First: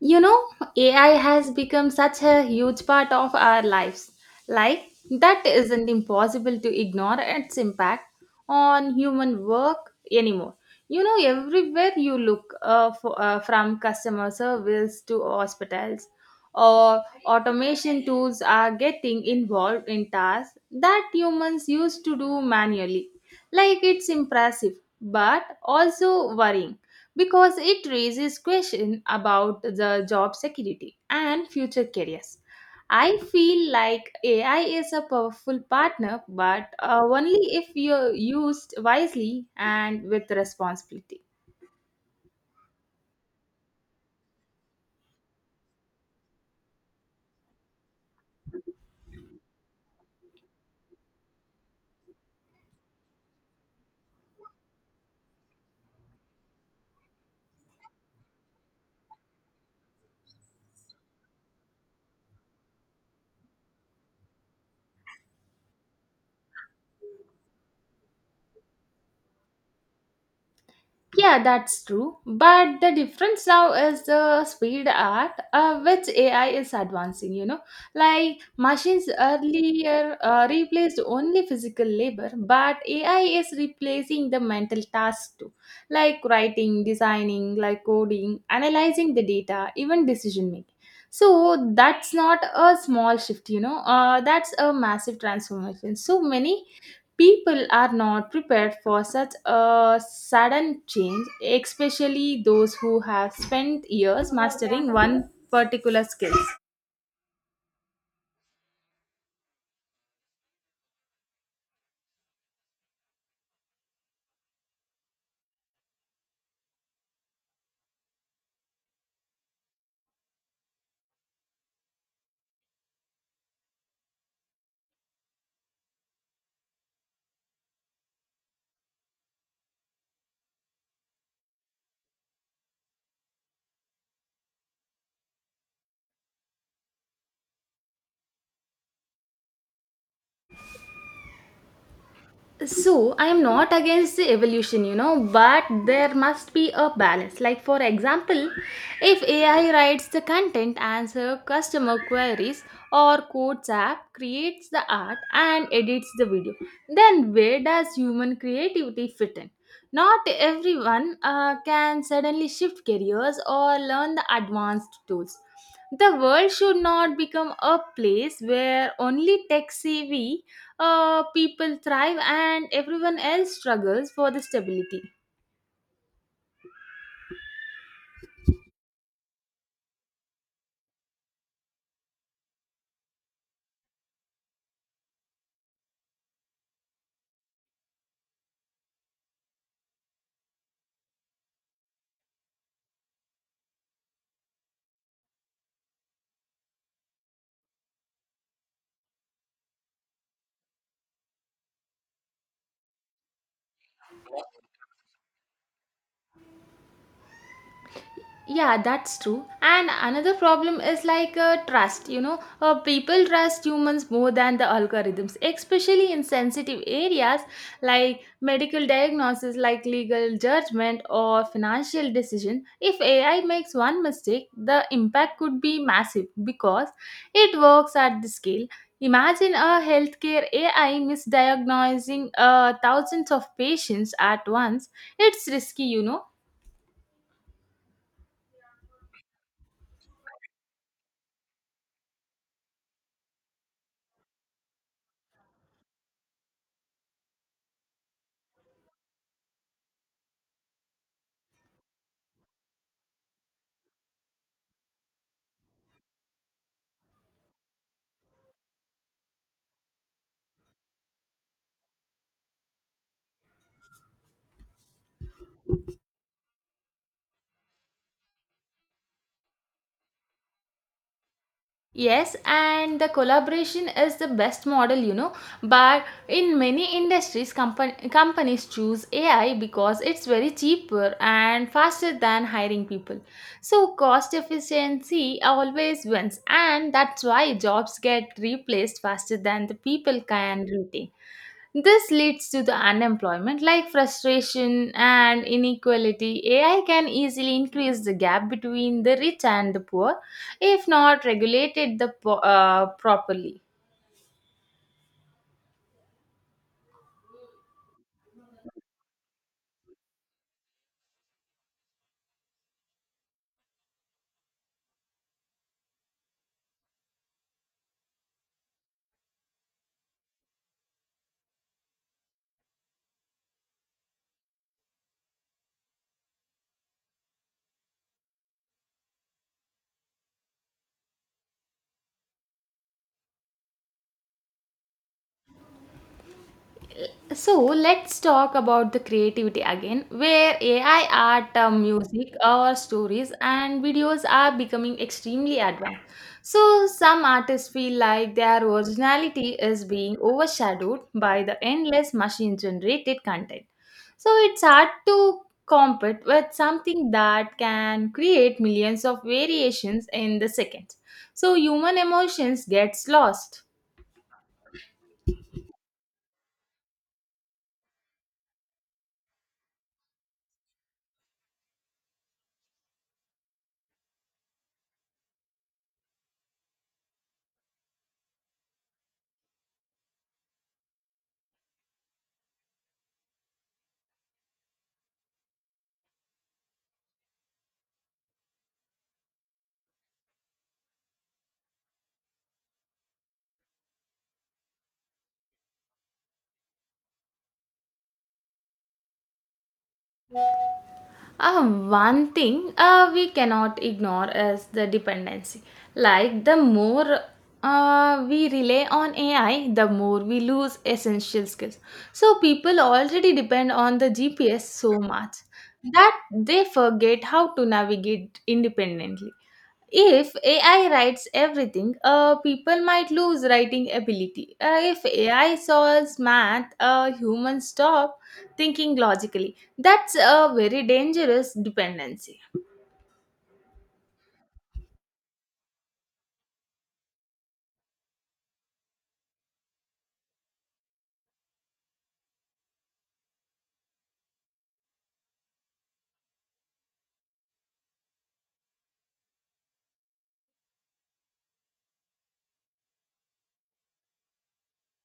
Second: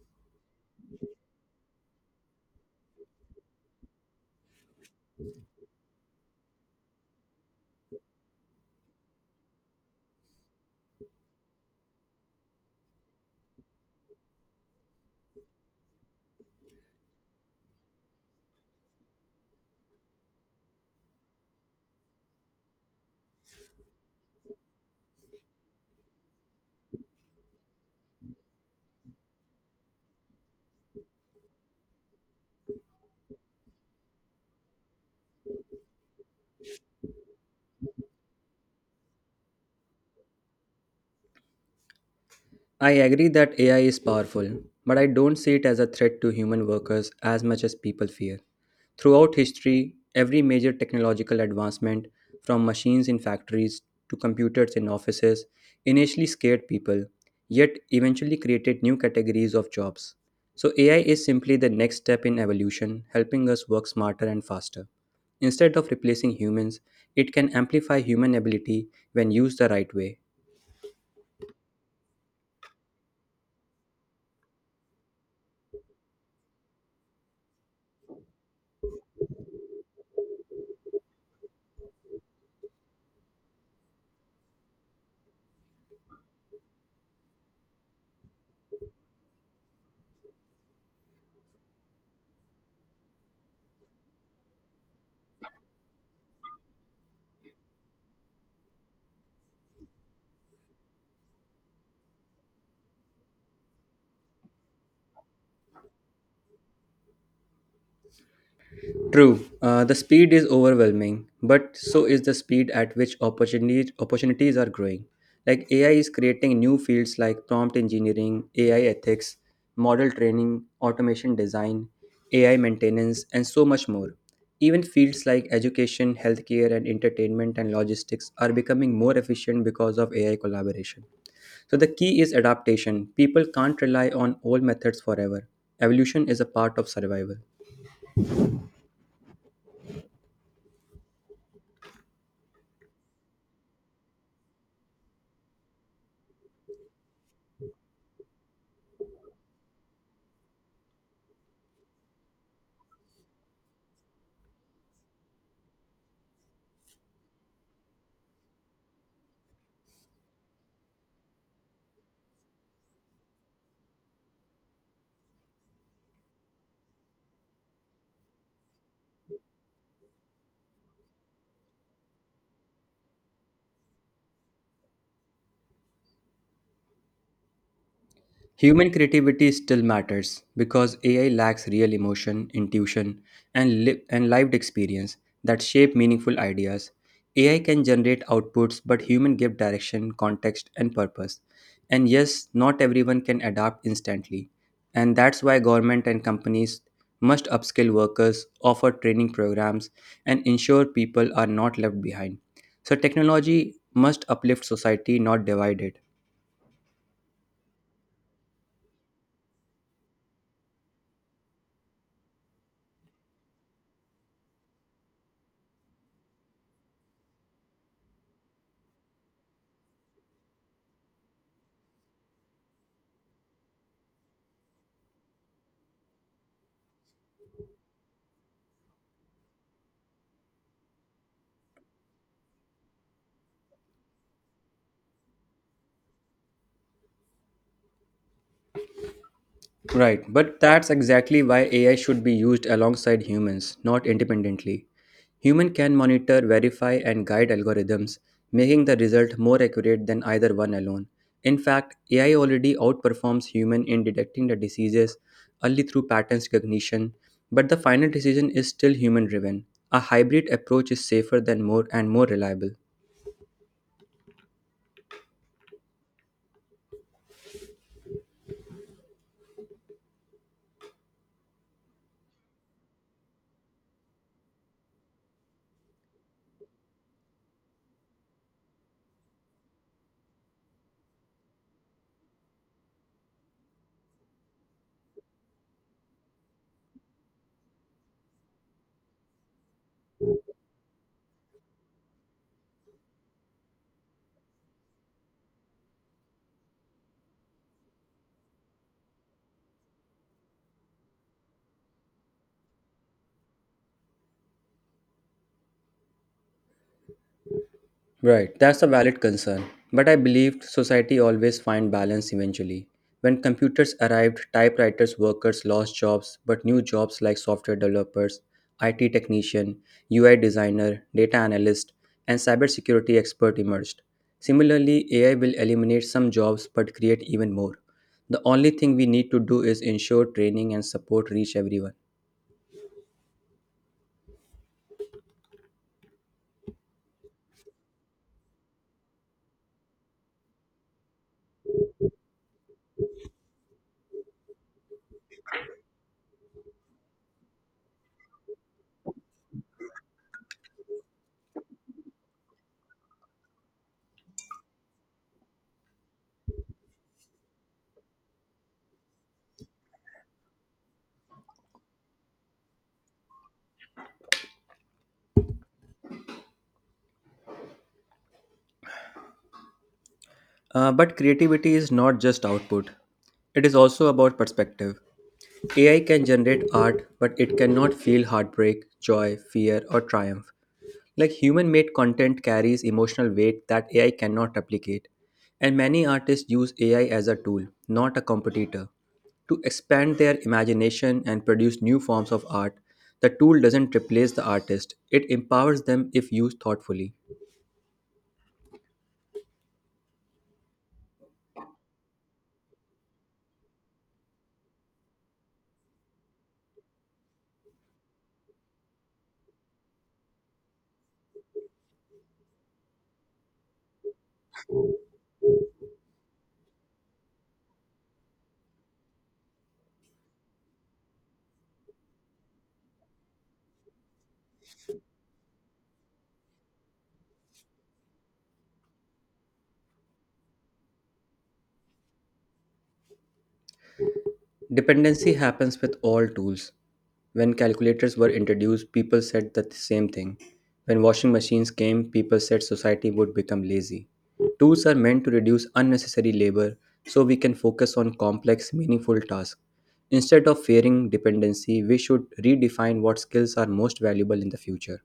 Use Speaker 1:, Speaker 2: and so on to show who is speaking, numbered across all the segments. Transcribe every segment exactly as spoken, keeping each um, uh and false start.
Speaker 1: You know, A I has become such a huge part of our lives. Like, that isn't impossible to ignore its impact on human work anymore. You know, everywhere you look, uh, for, uh, from customer service to hospitals, or automation tools are getting involved in tasks that humans used to do manually. Like it's impressive, but also worrying because it raises questions about the job security and future careers. I feel like A I is a powerful partner, but uh, only if you used wisely and with responsibility.
Speaker 2: I agree that A I is powerful, but I don't see it as a threat to human workers as much as people fear. Throughout history, every major technological advancement, from machines in factories to computers in offices, initially scared people, yet eventually created new categories of jobs. So, A I is simply the next step in evolution, helping us work smarter and faster. Instead of replacing humans, it can amplify human ability when used the right way.
Speaker 1: Yeah, that's true. But the difference now is the speed at uh, which A I is advancing, you know. Like machines earlier uh, replaced only physical labor, but A I is replacing the mental tasks too, like writing, designing, like coding, analyzing the data, even decision making. So that's not a small shift, you know. Uh, that's a massive transformation. So many people are not prepared for such a sudden change, especially those who have spent years mastering one particular skill.
Speaker 2: True, uh, the speed is overwhelming, but so is the speed at which opportunities opportunities are growing. Like A I is creating new fields like prompt engineering, A I ethics, model training, automation design, A I maintenance, and so much more. Even fields like education, healthcare, and entertainment and logistics are becoming more efficient because of A I collaboration. So the key is adaptation. People can't rely on old methods forever. Evolution is a part of survival.
Speaker 1: So I am not against the evolution, you know but there must be a balance. Like, for example, if AI writes the content, answer customer queries, or codes app, creates the art, and edits the video, then where does human creativity fit in? Not everyone uh, can suddenly shift careers or learn the advanced tools. The world should not become a place where only tech savvy uh, people thrive and everyone else struggles for the stability.
Speaker 2: Human creativity still matters because A I lacks real emotion, intuition, and, li- and lived experience that shape meaningful ideas. A I can generate outputs, but human give direction, context, and purpose. And yes, not everyone can adapt instantly. And that's why government and companies must upskill workers, offer training programs, and ensure people are not left behind. So technology must uplift society, not divide it.
Speaker 1: Yeah, that's true. And another problem is like uh, trust, you know uh, people trust humans more than the algorithms, especially in sensitive areas like medical diagnosis, like legal judgment, or financial decision. If AI makes one mistake, the impact could be massive because it works at the scale. Imagine a healthcare AI misdiagnosing uh, thousands of patients at once. It's risky, you know
Speaker 2: Right, but that's exactly why A I should be used alongside humans, not independently. Human can monitor, verify, and guide algorithms, making the result more accurate than either one alone. In fact, A I already outperforms human in detecting the diseases only through patterns recognition, but the final decision is still human driven. A hybrid approach is safer than more and more reliable.
Speaker 1: Yes, and the collaboration is the best model, you know. But in many industries, compa- companies choose A I because it's very cheaper and faster than hiring people. So cost efficiency always wins, and that's why jobs get replaced faster than the people can retain. This leads to the unemployment, like frustration and inequality. A I can easily increase the gap between the rich and the poor if not regulated the po- uh, properly.
Speaker 2: Right, that's a valid concern. But I believed society always find balance eventually. When computers arrived, typewriters workers lost jobs, but new jobs like software developers, I T technician, U I designer, data analyst, and cybersecurity expert emerged. Similarly, A I will eliminate some jobs but create even more. The only thing we need to do is ensure training and support reach everyone.
Speaker 1: So let's talk about the creativity again, where A I art, uh, music, or stories, and videos are becoming extremely advanced. So some artists feel like their originality is being overshadowed by the endless machine generated content. So it's hard to compete with something that can create millions of variations in the second. So human emotions gets lost.
Speaker 2: Uh, but creativity is not just output, it is also about perspective. A I can generate art, but it cannot feel heartbreak, joy, fear, or triumph. Like human made content carries emotional weight that A I cannot replicate. And many artists use A I as a tool, not a competitor, to expand their imagination and produce new forms of art. The tool doesn't replace the artist, it empowers them if used thoughtfully.
Speaker 1: Uh, one thing uh, we cannot ignore is the dependency. Like, the more uh, we rely on A I, the more we lose essential skills. So people already depend on the G P S so much that they forget how to navigate independently. If A I writes everything, uh, people might lose writing ability. Uh, if A I solves math, uh, humans stop thinking logically. That's a very dangerous dependency.
Speaker 2: Dependency happens with all tools. When calculators were introduced, people said the same thing. When washing machines came, people said society would become lazy. Tools are meant to reduce unnecessary labor so we can focus on complex, meaningful tasks. Instead of fearing dependency, we should redefine what skills are most valuable in the future.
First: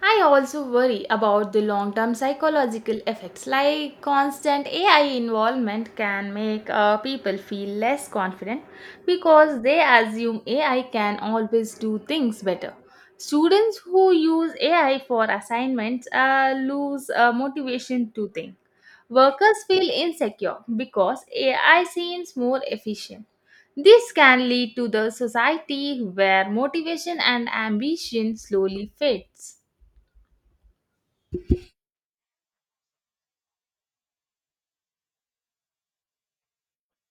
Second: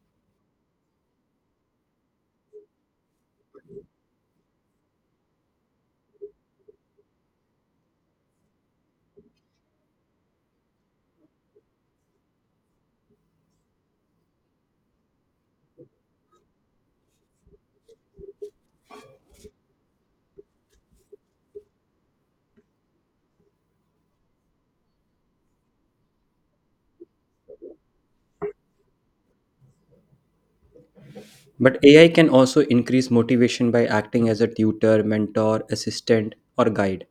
Speaker 1: I also worry about the long term psychological effects. Like constant A I involvement can make uh, people feel less confident because they assume A I can always do things better. Students who use A I for assignments uh, lose uh, motivation to think. Workers feel insecure because A I seems more efficient. This can lead to the society where motivation and ambition slowly fades.
Speaker 2: But A I can also increase motivation by acting as a tutor, mentor, assistant, or guide.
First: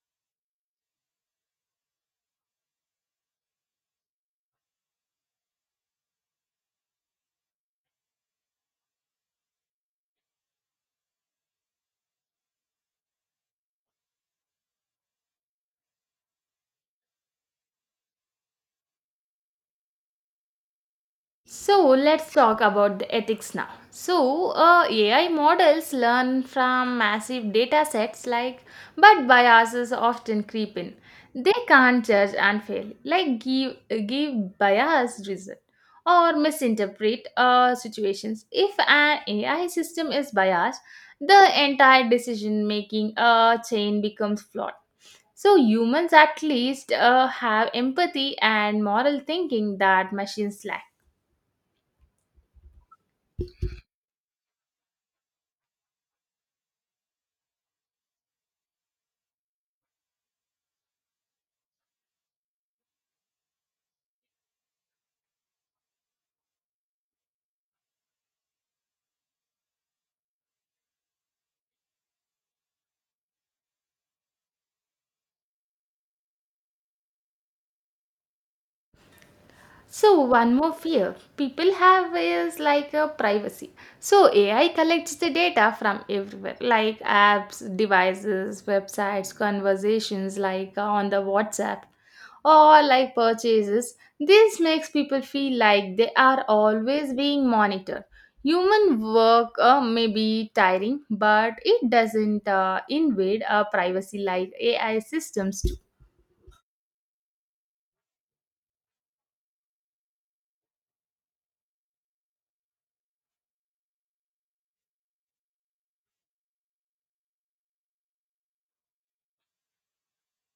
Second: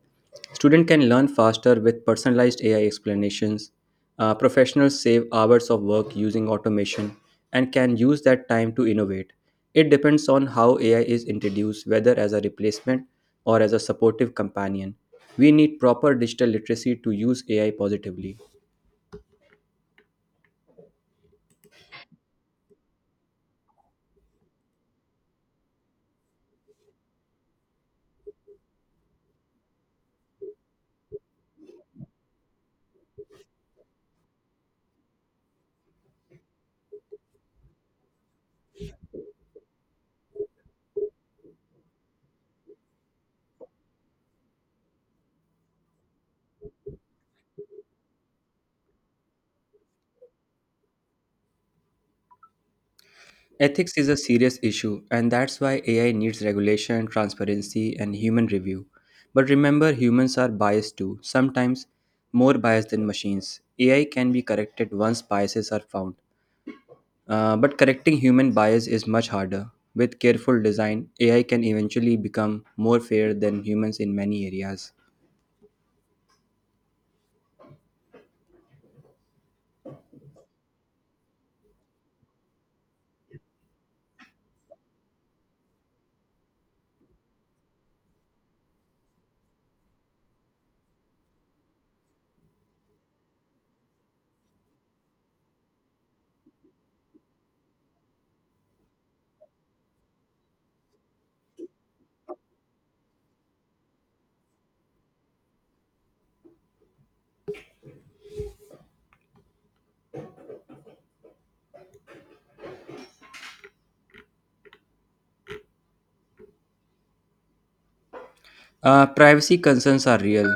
Speaker 2: Student can learn faster with personalized A I explanations. Uh, professionals save hours of work using automation and can use that time to innovate. It depends on how A I is introduced, whether as a replacement or as a supportive companion. We need proper digital literacy to use A I positively.
Speaker 1: So let's talk about the ethics now. So uh, A I models learn from massive data sets, like but biases often creep in. They can't judge and fail, like give give biased result or misinterpret uh, situations. If an A I system is biased, the entire decision making uh, chain becomes flawed. So humans at least uh, have empathy and moral thinking that machines lack.
Speaker 2: Ethics is a serious issue, and that's why A I needs regulation, transparency, and human review. But remember, humans are biased too, sometimes more biased than machines. A I can be corrected once biases are found. Uh, but correcting human bias is much harder. With careful design, A I can eventually become more fair than humans in many areas.
Speaker 1: So one more fear people have is like a privacy. So A I collects the data from everywhere, like apps, devices, websites, conversations, like uh, on the WhatsApp or like purchases. This makes people feel like they are always being monitored. Human work uh, may be tiring, but it doesn't uh, invade our privacy like A I systems do.
Speaker 2: Uh, privacy concerns are real,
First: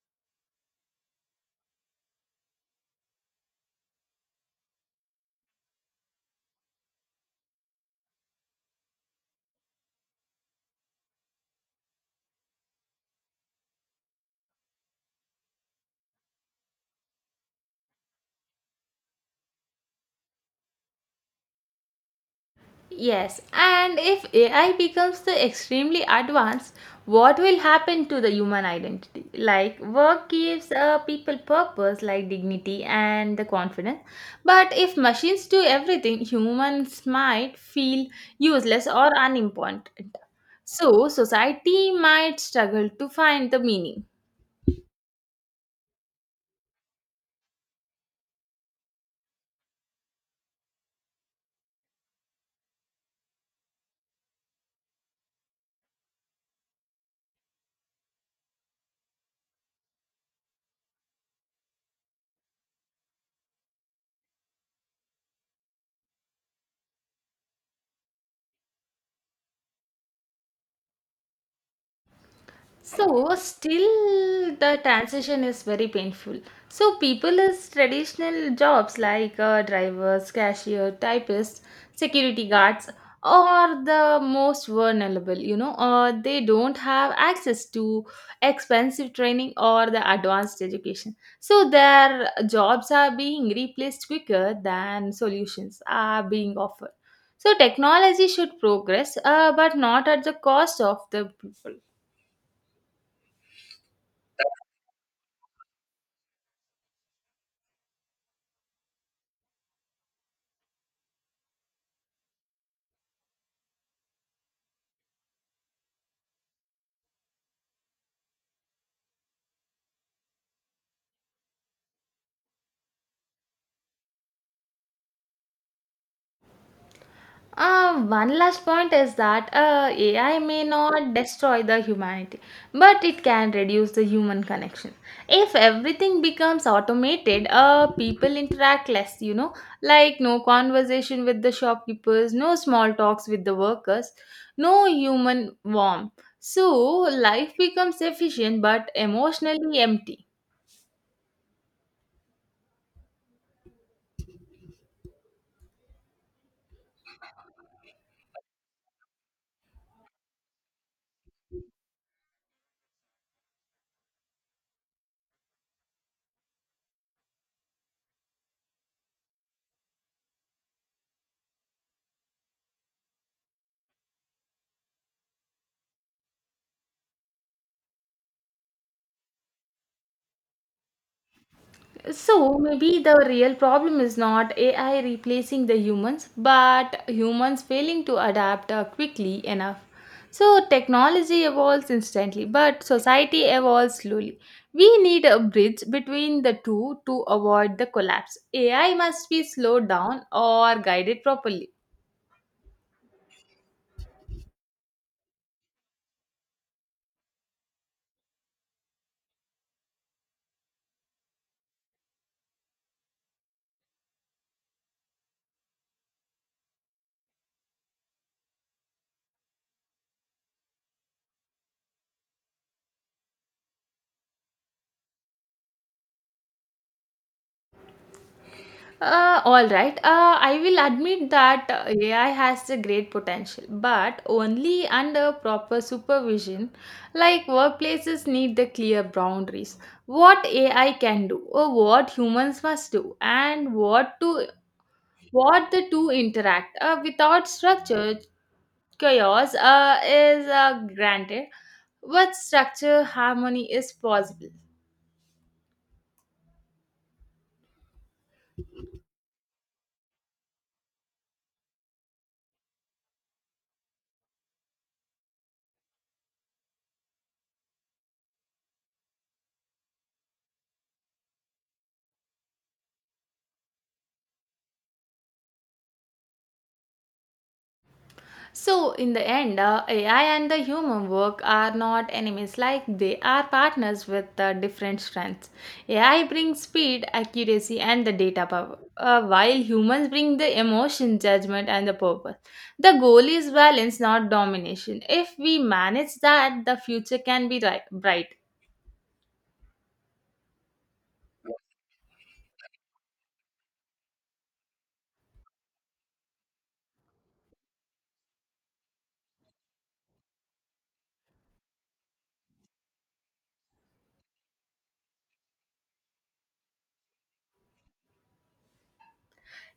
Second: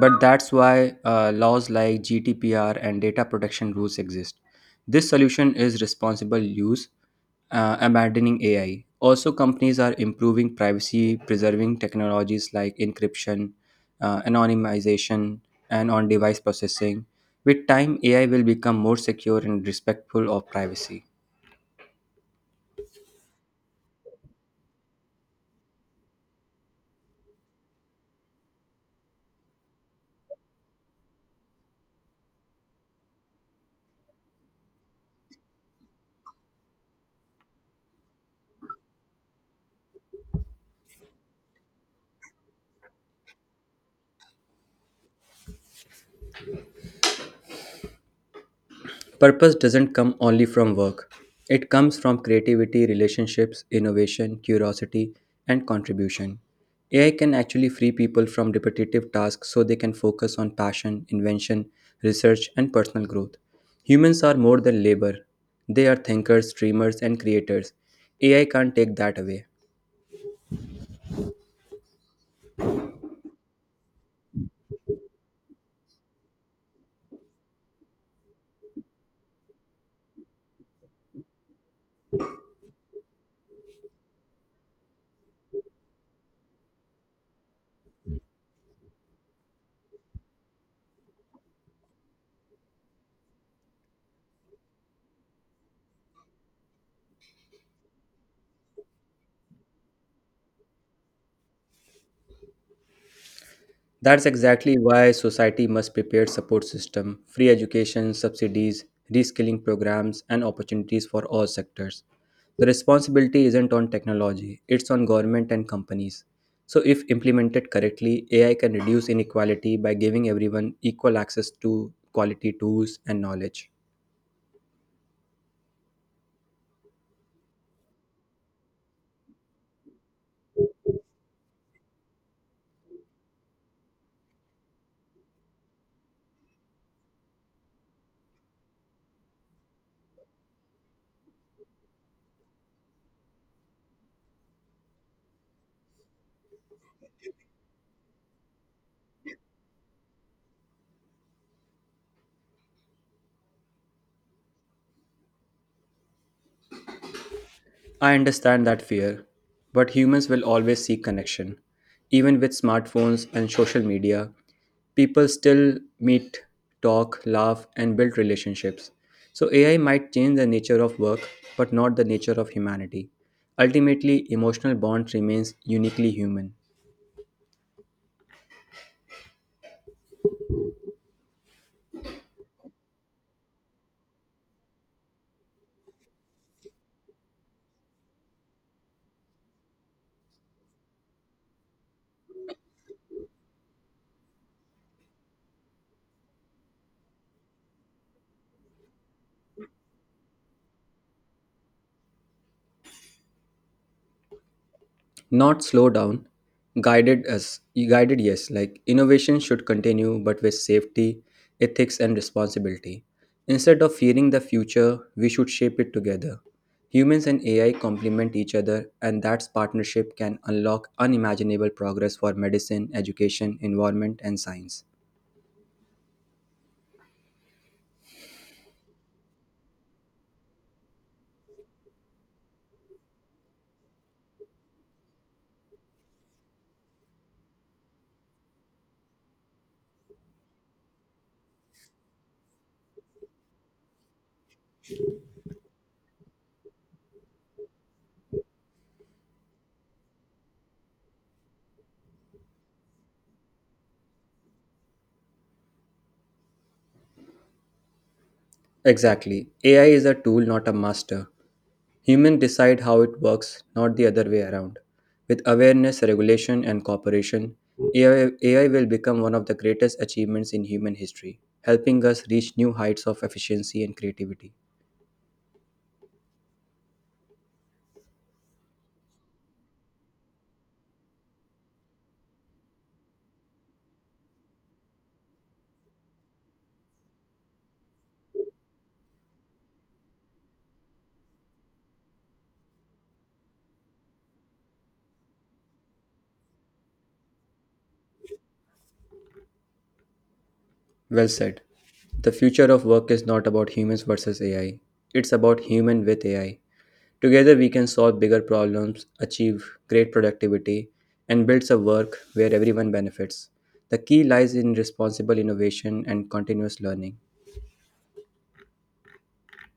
Speaker 2: but that's why uh, laws like G D P R and data protection rules exist. This solution is responsible use, uh, abandoning A I. Also, companies are improving privacy preserving technologies like encryption, uh, anonymization, and on device processing. With time, A I will become more secure and respectful of privacy.
Speaker 1: Yes, and if A I becomes the extremely advanced, what will happen to the human identity? Like work gives uh, people purpose, like dignity and the confidence. But if machines do everything, humans might feel useless or unimportant. So society might struggle to find the meaning.
Speaker 2: Purpose doesn't come only from work, it comes from creativity, relationships, innovation, curiosity, and contribution. A I can actually free people from repetitive tasks so they can focus on passion, invention, research, and personal growth. Humans are more than labor, they are thinkers, dreamers, and creators. A I can't take that away.
Speaker 1: So still the transition is very painful. So people is traditional jobs, like uh, drivers, cashier, typists, security guards are the most vulnerable, you know, or they don't have access to expensive training or the advanced education. So their jobs are being replaced quicker than solutions are being offered. So technology should progress, uh, but not at the cost of the people.
Speaker 2: That's exactly why society must prepare support system, free education, subsidies, reskilling programs and opportunities for all sectors. The responsibility isn't on technology, it's on government and companies. So if implemented correctly, A I can reduce inequality by giving everyone equal access to quality tools and knowledge.
Speaker 1: Uh, one last point is that uh, A I may not destroy the humanity, but it can reduce the human connection. If everything becomes automated, uh, people interact less, you know, like no conversation with the shopkeepers, no small talks with the workers, no human warmth. So life becomes efficient but emotionally empty.
Speaker 2: I understand that fear, but humans will always seek connection. Even with smartphones and social media, people still meet, talk, laugh, and build relationships. So A I might change the nature of work, but not the nature of humanity. Ultimately, emotional bond remains uniquely human.
Speaker 1: So maybe the real problem is not A I replacing the humans, but humans failing to adapt uh, quickly enough. So technology evolves instantly, but society evolves slowly. We need a bridge between the two to avoid the collapse. A I must be slowed down or guided properly.
Speaker 2: Not slow down, guided us, guided, yes. Like, innovation should continue but with safety, ethics, and responsibility. Instead of fearing the future, we should shape it together. Humans and AI complement each other, and that partnership can unlock unimaginable progress for medicine, education, environment, and science.
Speaker 1: Uh, all right. Uh, I will admit that uh, A I has a great potential, but only under proper supervision. Like workplaces need the clear boundaries. What A I can do, or what humans must do, and what to what the two interact. Uh, without structure, chaos uh, is uh, granted. With structure, harmony is possible.
Speaker 2: Exactly, AI is a tool, not a master. Humans decide how it works, not the other way around. With awareness, regulation, and cooperation, A I will become one of the greatest achievements in human history, helping us reach new heights of efficiency and creativity.
Speaker 1: So in the end, uh, A I and the human work are not enemies, like they are partners with uh, different strengths. A I brings speed, accuracy, and the data power, uh, while humans bring the emotion, judgment, and the purpose. The goal is balance, not domination. If we manage that, the future can be ri- bright.
Speaker 2: Well said. The future of work is not about humans versus A I, it's about human with A I. Together, we can solve bigger problems, achieve great productivity, and build a work where everyone benefits. The key lies in responsible innovation and continuous learning.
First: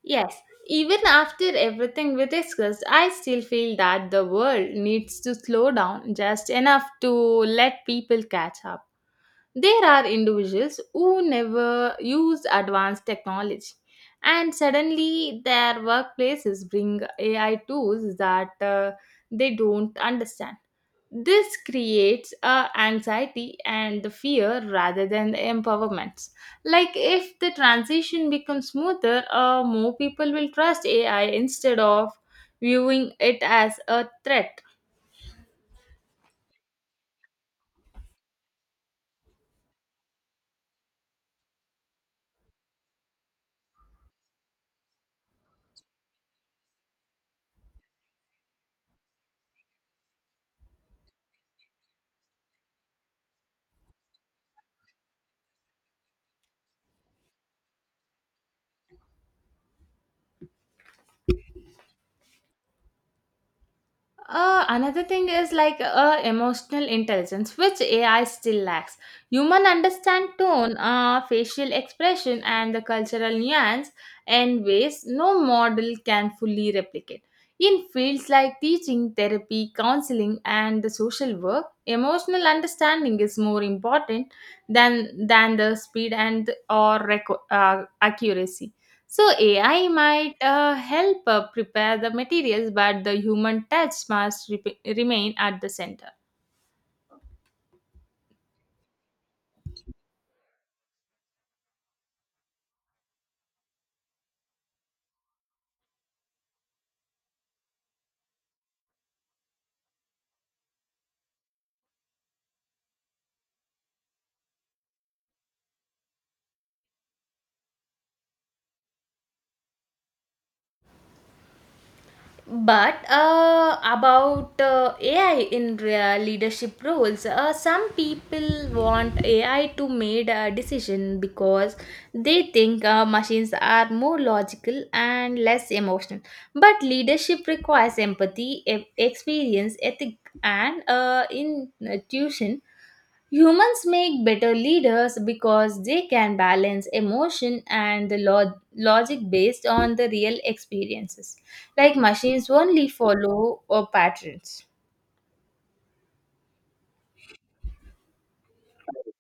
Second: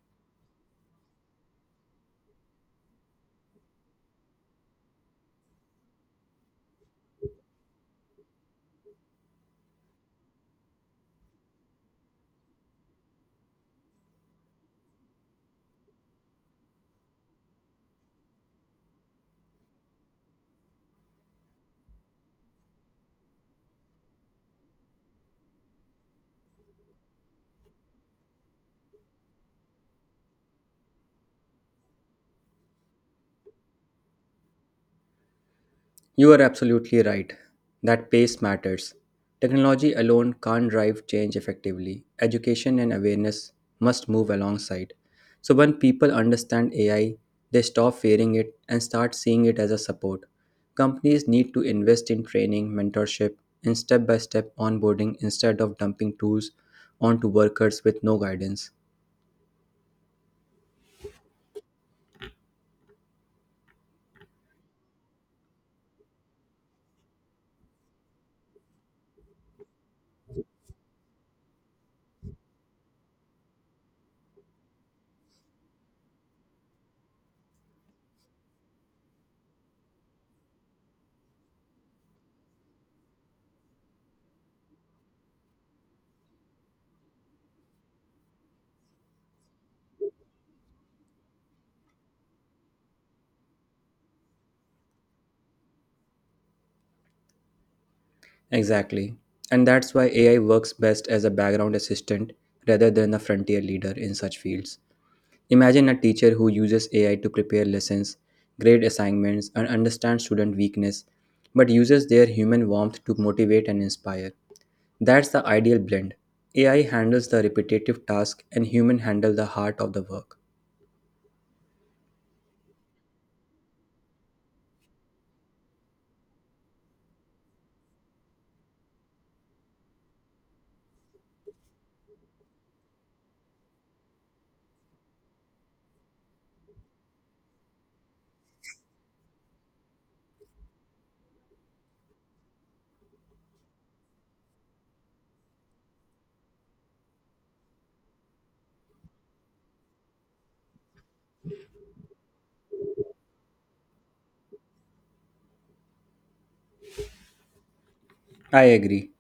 Speaker 1: Yes, even after everything we discussed, I still feel that the world needs to slow down just enough to let people catch up. There are individuals who never used advanced technology, and suddenly their workplaces bring A I tools that uh, they don't understand. This creates uh, anxiety and the fear rather than the empowerment. Like if the transition becomes smoother, uh, more people will trust A I instead of viewing it as a threat.
Speaker 2: You are absolutely right that pace matters. Technology alone can't drive change effectively. Education and awareness must move alongside. So, when people understand A I, they stop fearing it and start seeing it as a support. Companies need to invest in training, mentorship, and step by step onboarding instead of dumping tools onto workers with no guidance.
Speaker 1: Uh, another thing is like uh, emotional intelligence, which A I still lacks. Human understand tone, uh, facial expression, and the cultural nuance in ways no model can fully replicate. In fields like teaching, therapy, counseling, and the social work, emotional understanding is more important than than the speed and or reco- uh, accuracy. So A I might uh, help uh, prepare the materials, but the human touch must rep- remain at the center.
Speaker 2: Exactly. And that's why A I works best as a background assistant rather than a frontier leader in such fields. Imagine a teacher who uses A I to prepare lessons, grade assignments, and understand student weakness, but uses their human warmth to motivate and inspire. That's the ideal blend. A I handles the repetitive task and human handle the heart of the work.
Speaker 1: But uh, about uh, A I in re- leadership roles, uh, some people want A I to make a decision because they think uh, machines are more logical and less emotional. But leadership requires empathy, e- experience, ethic, and uh, intuition. Humans make better leaders because they can balance emotion and the lo- logic based on the real experiences. Like machines only follow or patterns.
Speaker 2: I agree.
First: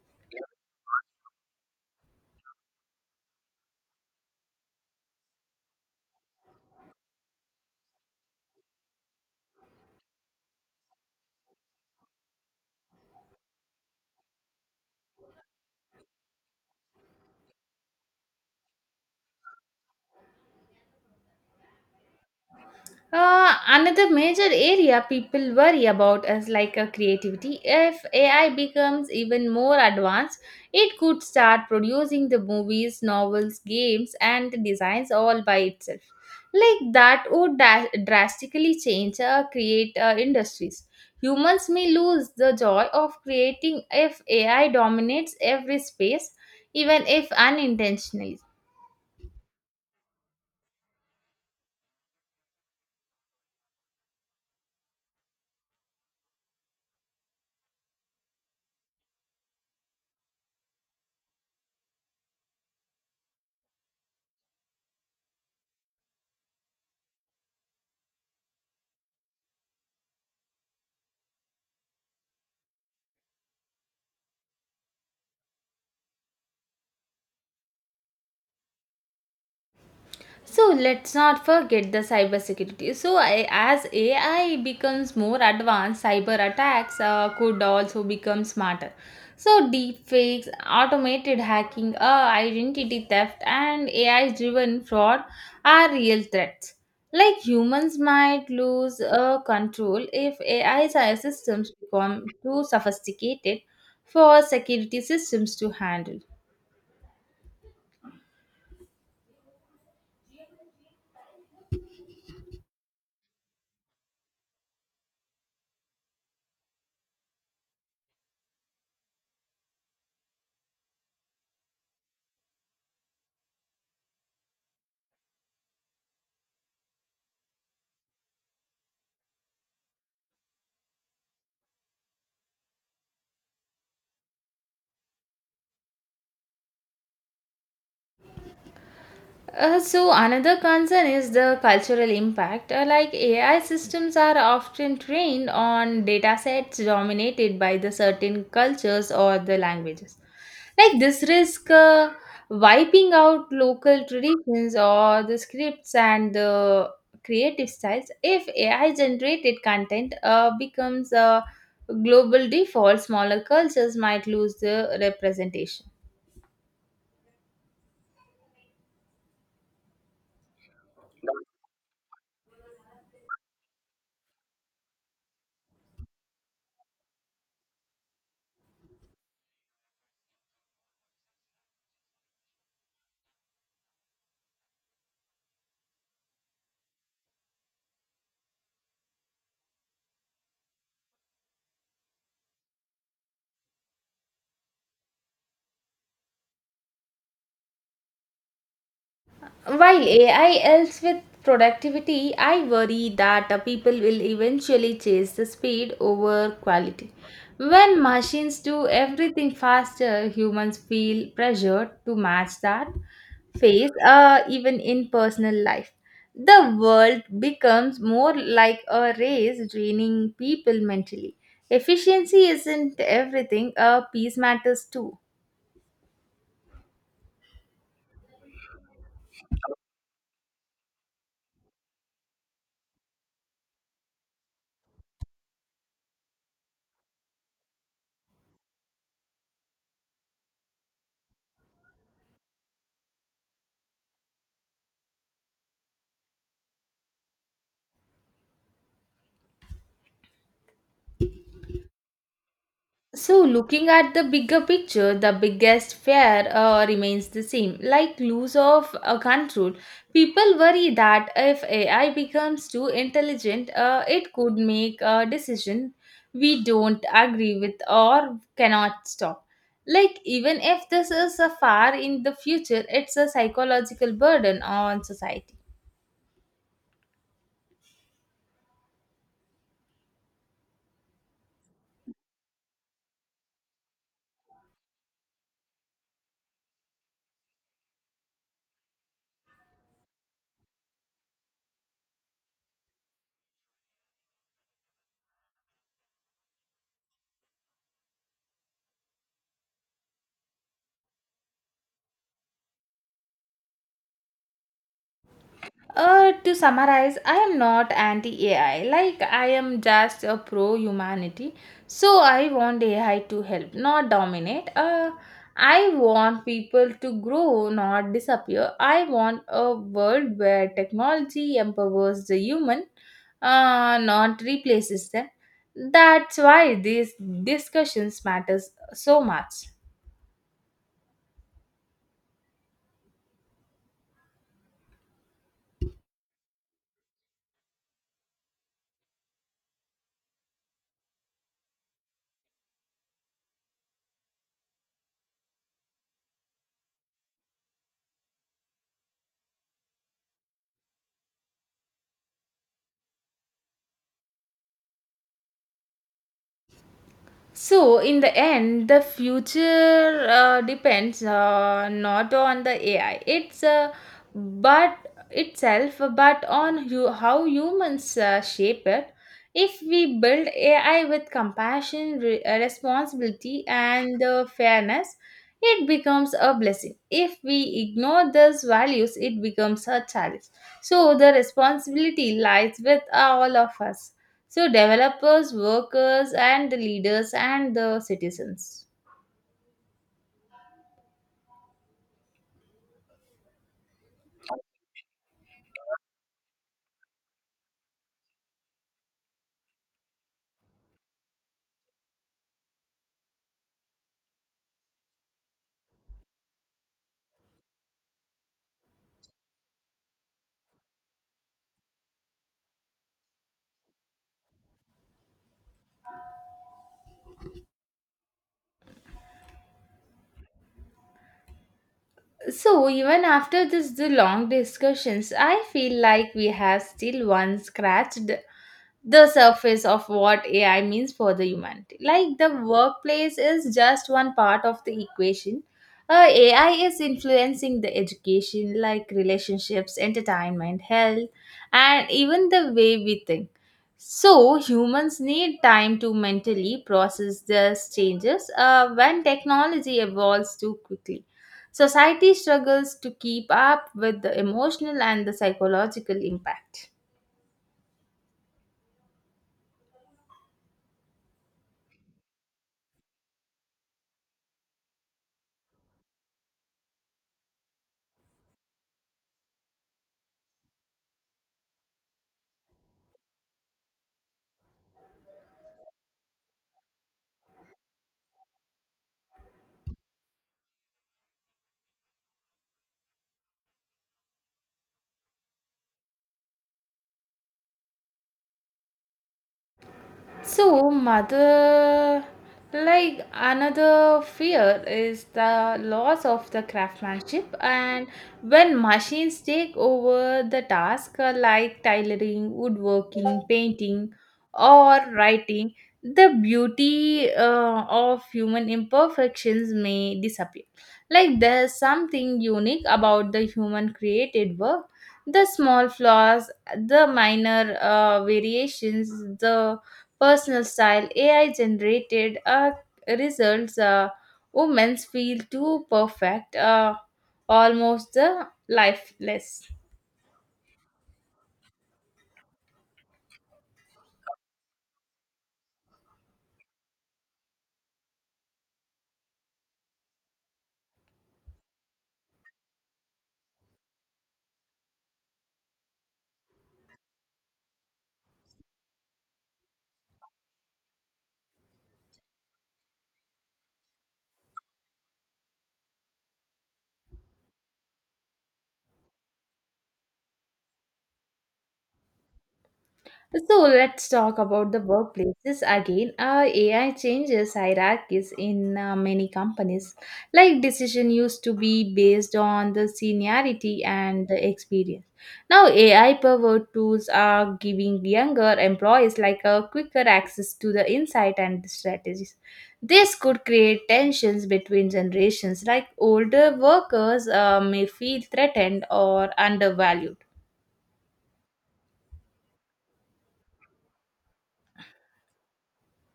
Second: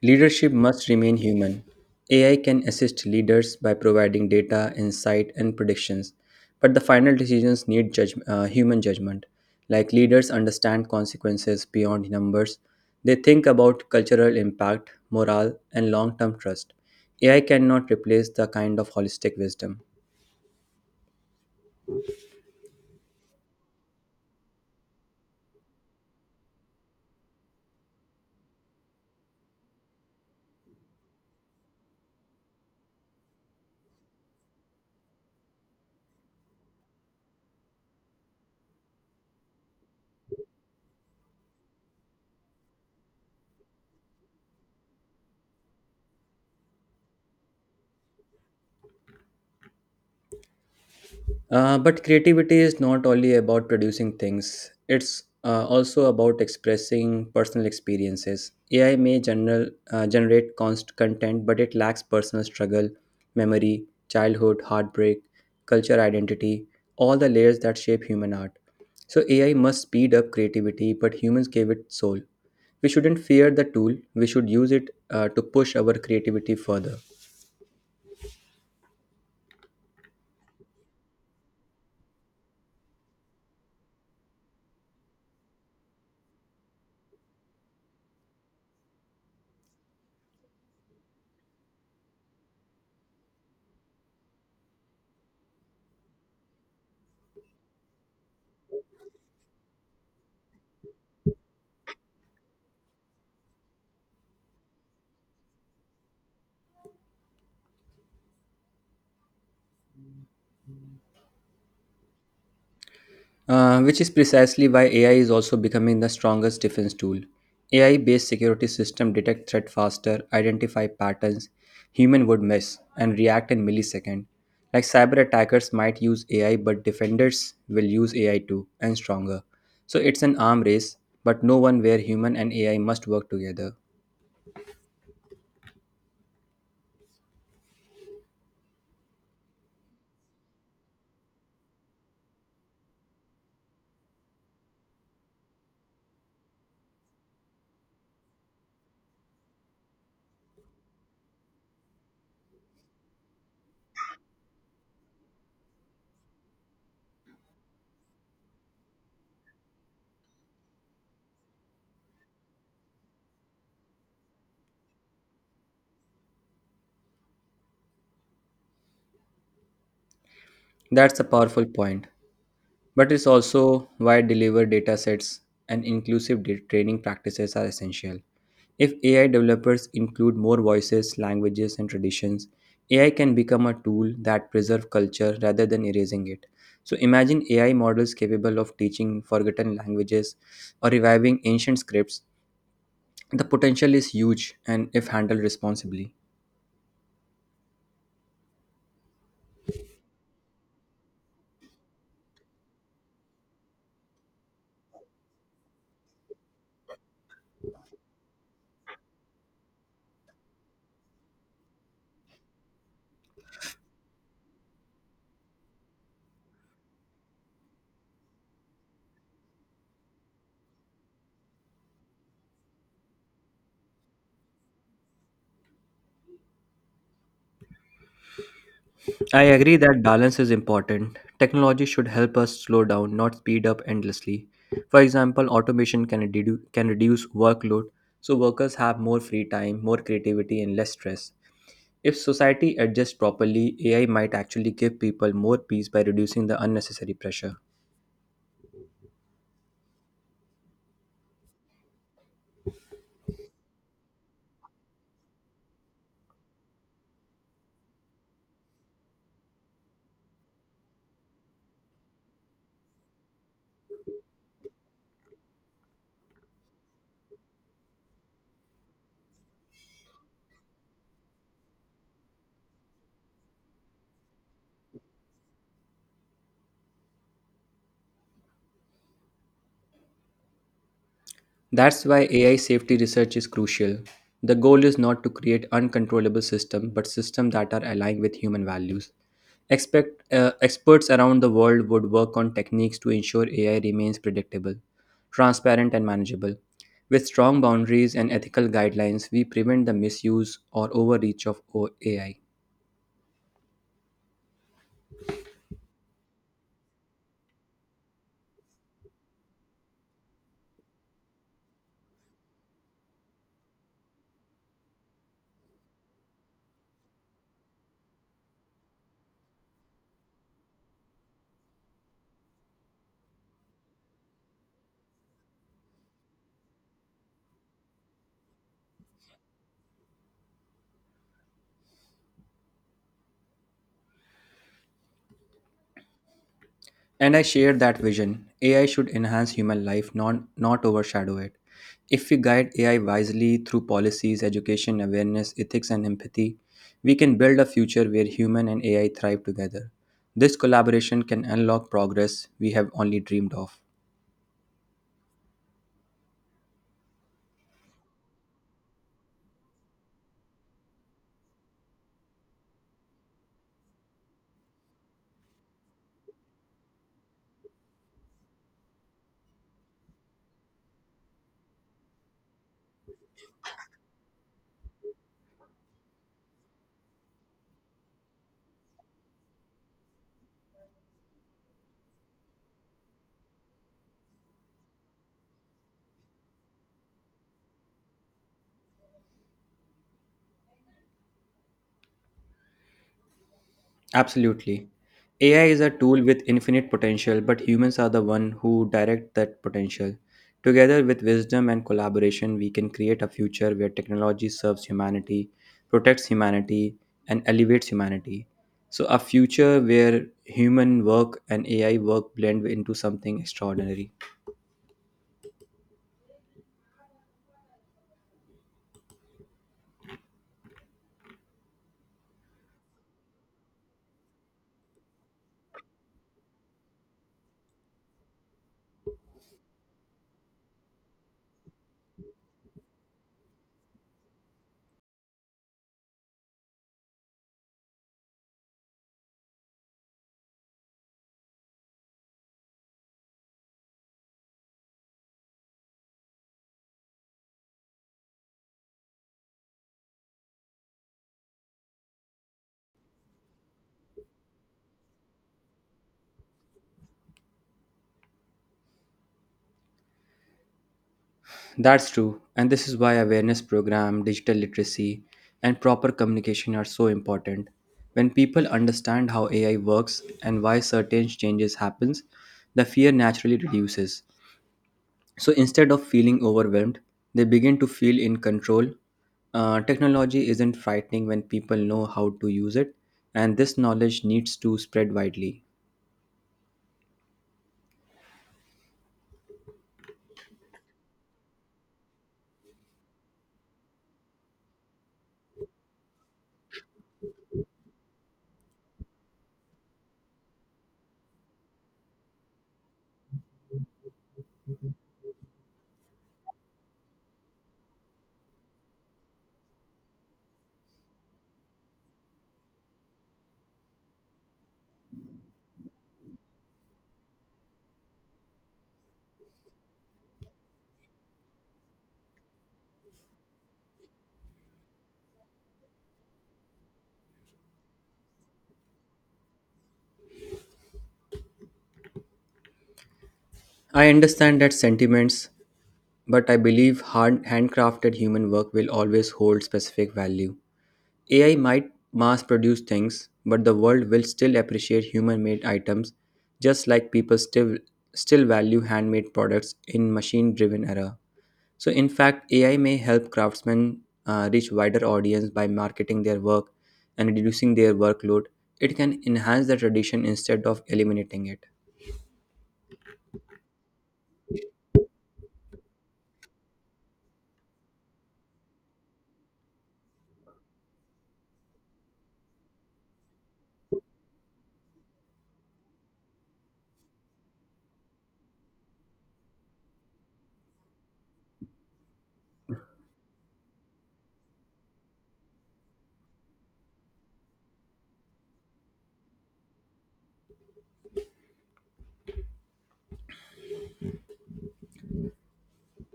Speaker 2: Leadership must remain human. A I can assist leaders by providing data, insight, and predictions, but the final decisions need judg- uh, human judgment. Like leaders understand consequences beyond numbers, they think about cultural impact, morale, and long term trust. A I cannot replace the kind of holistic wisdom.
Speaker 1: Uh, another major area people worry about is like a creativity. If A I becomes even more advanced, it could start producing the movies, novels, games, and the designs all by itself. Like that would da- drastically change uh, create uh, industries. Humans may lose the joy of creating if A I dominates every space, even if unintentionally.
Speaker 2: Uh, but creativity is not only about producing things, it's uh, also about expressing personal experiences. A I may general, uh, generate const content, but it lacks personal struggle, memory, childhood, heartbreak, culture identity, all the layers that shape human art. So A I must speed up creativity, but humans gave it soul. We shouldn't fear the tool, we should use it uh, to push our creativity further.
Speaker 1: So let's not forget the cybersecurity. So I, as A I becomes more advanced, cyber attacks uh, could also become smarter. So deepfakes, automated hacking, uh, identity theft, and A I-driven fraud are real threats. Like humans might lose uh, control if A I systems become too sophisticated for security systems to handle.
Speaker 2: Uh, which is precisely why A I is also becoming the strongest defense tool. A I based security systems detect threat faster, identify patterns human would miss, and react in milliseconds. Like cyber attackers might use A I, but defenders will use A I too, and stronger. So it's an arm race, but no one where human and A I must work together.
Speaker 1: Uh, so another concern is the cultural impact. Uh, like A I systems are often trained on data sets dominated by the certain cultures or the languages. Like this risk uh, wiping out local traditions or the scripts and the creative styles. If A I generated content uh, becomes a global default, smaller cultures might lose the representation.
Speaker 2: That's a powerful point, but it's also why deliver data sets and inclusive da- training practices are essential. If A I developers include more voices, languages, and traditions, A I can become a tool that preserves culture rather than erasing it. So imagine A I models capable of teaching forgotten languages or reviving ancient scripts. The potential is huge and if handled responsibly.
Speaker 1: While A I helps with productivity, I worry that uh, people will eventually chase the speed over quality. When machines do everything faster, humans feel pressured to match that phase, uh, even in personal life. The world becomes more like a race, draining people mentally. Efficiency isn't everything, uh, peace matters too.
Speaker 2: I agree that balance is important. Technology should help us slow down, not speed up endlessly. For example, automation can, redu- can reduce workload so workers have more free time, more creativity, and less stress. If society adjusts properly, A I might actually give people more peace by reducing the unnecessary pressure.
Speaker 1: So looking at the bigger picture, the biggest fear uh, remains the same. Like loss of uh, control, people worry that if A I becomes too intelligent, uh, it could make a decision we don't agree with or cannot stop. Like even if this is a far in the future, it's a psychological burden on society.
Speaker 2: That's why A I safety research is crucial. The goal is not to create uncontrollable systems, but systems that are aligned with human values. Expect, uh, experts around the world would work on techniques to ensure A I remains predictable, transparent, and manageable. With strong boundaries and ethical guidelines, we prevent the misuse or overreach of O- A I.
Speaker 1: Uh, to summarize, I am not anti A I. Like, I am just a pro humanity. So I want A I to help, not dominate. Uh, I want people to grow, not disappear. I want a world where technology empowers the human, uh, not replaces them. That's why these discussions matters so much.
Speaker 2: And I share that vision. A I should enhance human life, not, not overshadow it. If we guide A I wisely through policies, education, awareness, ethics, and empathy, we can build a future where human and A I thrive together. This collaboration can unlock progress we have only dreamed of.
Speaker 1: So, in the end, the future uh, depends uh, not on the A I. It's uh, but itself, uh, but on you, how humans uh, shape it. If we build A I with compassion, re- uh, responsibility, and uh, fairness, it becomes a blessing. If we ignore these values, it becomes a challenge. So, the responsibility lies with all of us. So, developers, workers, and the leaders and the citizens.
Speaker 2: Absolutely. A I is a tool with infinite potential, but humans are the one who direct that potential. Together with wisdom and collaboration, we can create a future where technology serves humanity, protects humanity, and elevates humanity. So a future where human work and A I work blend into something extraordinary.
Speaker 1: So, even after this the long discussions, I feel like we have still one scratched the surface of what A I means for the humanity. Like, the workplace is just one part of the equation. Uh, A I is influencing the education, like relationships, entertainment, health, and even the way we think. So, humans need time to mentally process these changes uh, when technology evolves too quickly. Society struggles to keep up with the emotional and the psychological impact.
Speaker 2: That's true, and this is why awareness program, digital literacy, and proper communication are so important. When people understand how A I works and why certain changes happens, the fear naturally reduces. So instead of feeling overwhelmed, they begin to feel in control. Uh, technology isn't frightening when people know how to use it, and this knowledge needs to spread widely.
Speaker 1: So, mother, like another fear is the loss of the craftsmanship, and when machines take over the task uh, like tailoring, woodworking, painting, or writing, the beauty uh, of human imperfections may disappear. Like, there's something unique about the human created work. The small flaws, the minor uh, variations, the personal style, A I generated uh, results, uh, women feel too perfect, uh, almost uh, lifeless.
Speaker 2: I understand that sentiments, but I believe hard, handcrafted human work will always hold specific value. A I might mass produce things, but the world will still appreciate human made items just like people still still value handmade products in machine driven era. So in fact, A I may help craftsmen uh, reach wider audience by marketing their work and reducing their workload. It can enhance the tradition instead of eliminating it.
Speaker 1: So let's talk about the workplaces again. Uh, A I changes hierarchies in uh, many companies. Like, decision used to be based on the seniority and the experience. Now A I powered tools are giving younger employees like a quicker access to the insight and the strategies. This could create tensions between generations. Like, older workers uh, may feel threatened or undervalued.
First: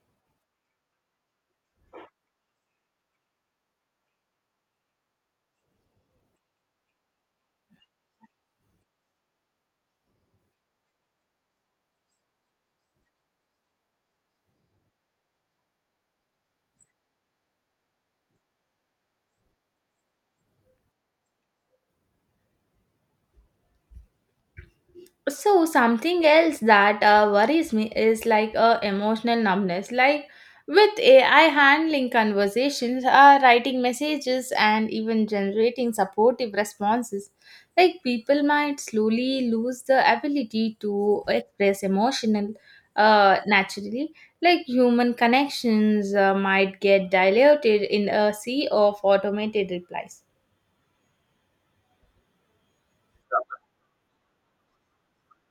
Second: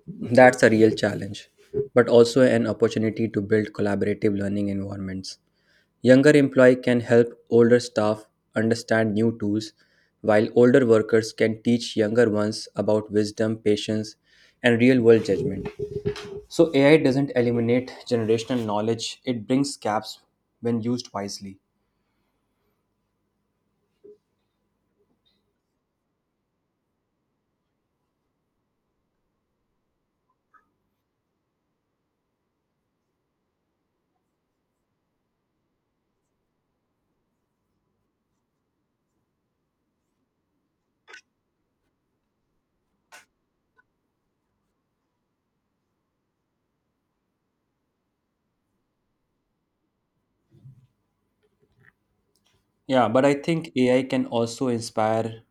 Speaker 2: That's a real challenge, but also an opportunity to build collaborative learning environments. Younger employees can help older staff understand new tools, while older workers can teach younger ones about wisdom, patience, and real world judgment. So, A I doesn't eliminate generational knowledge, it brings gaps when used wisely.
Speaker 1: So something else that uh, worries me is like a emotional numbness, like with AI handling conversations, uh, writing messages and even generating supportive responses, like people might slowly lose the ability to express emotional uh, naturally. Like, human connections uh, might get diluted in a sea of automated replies.
Speaker 2: Yeah, but I think A I can also inspire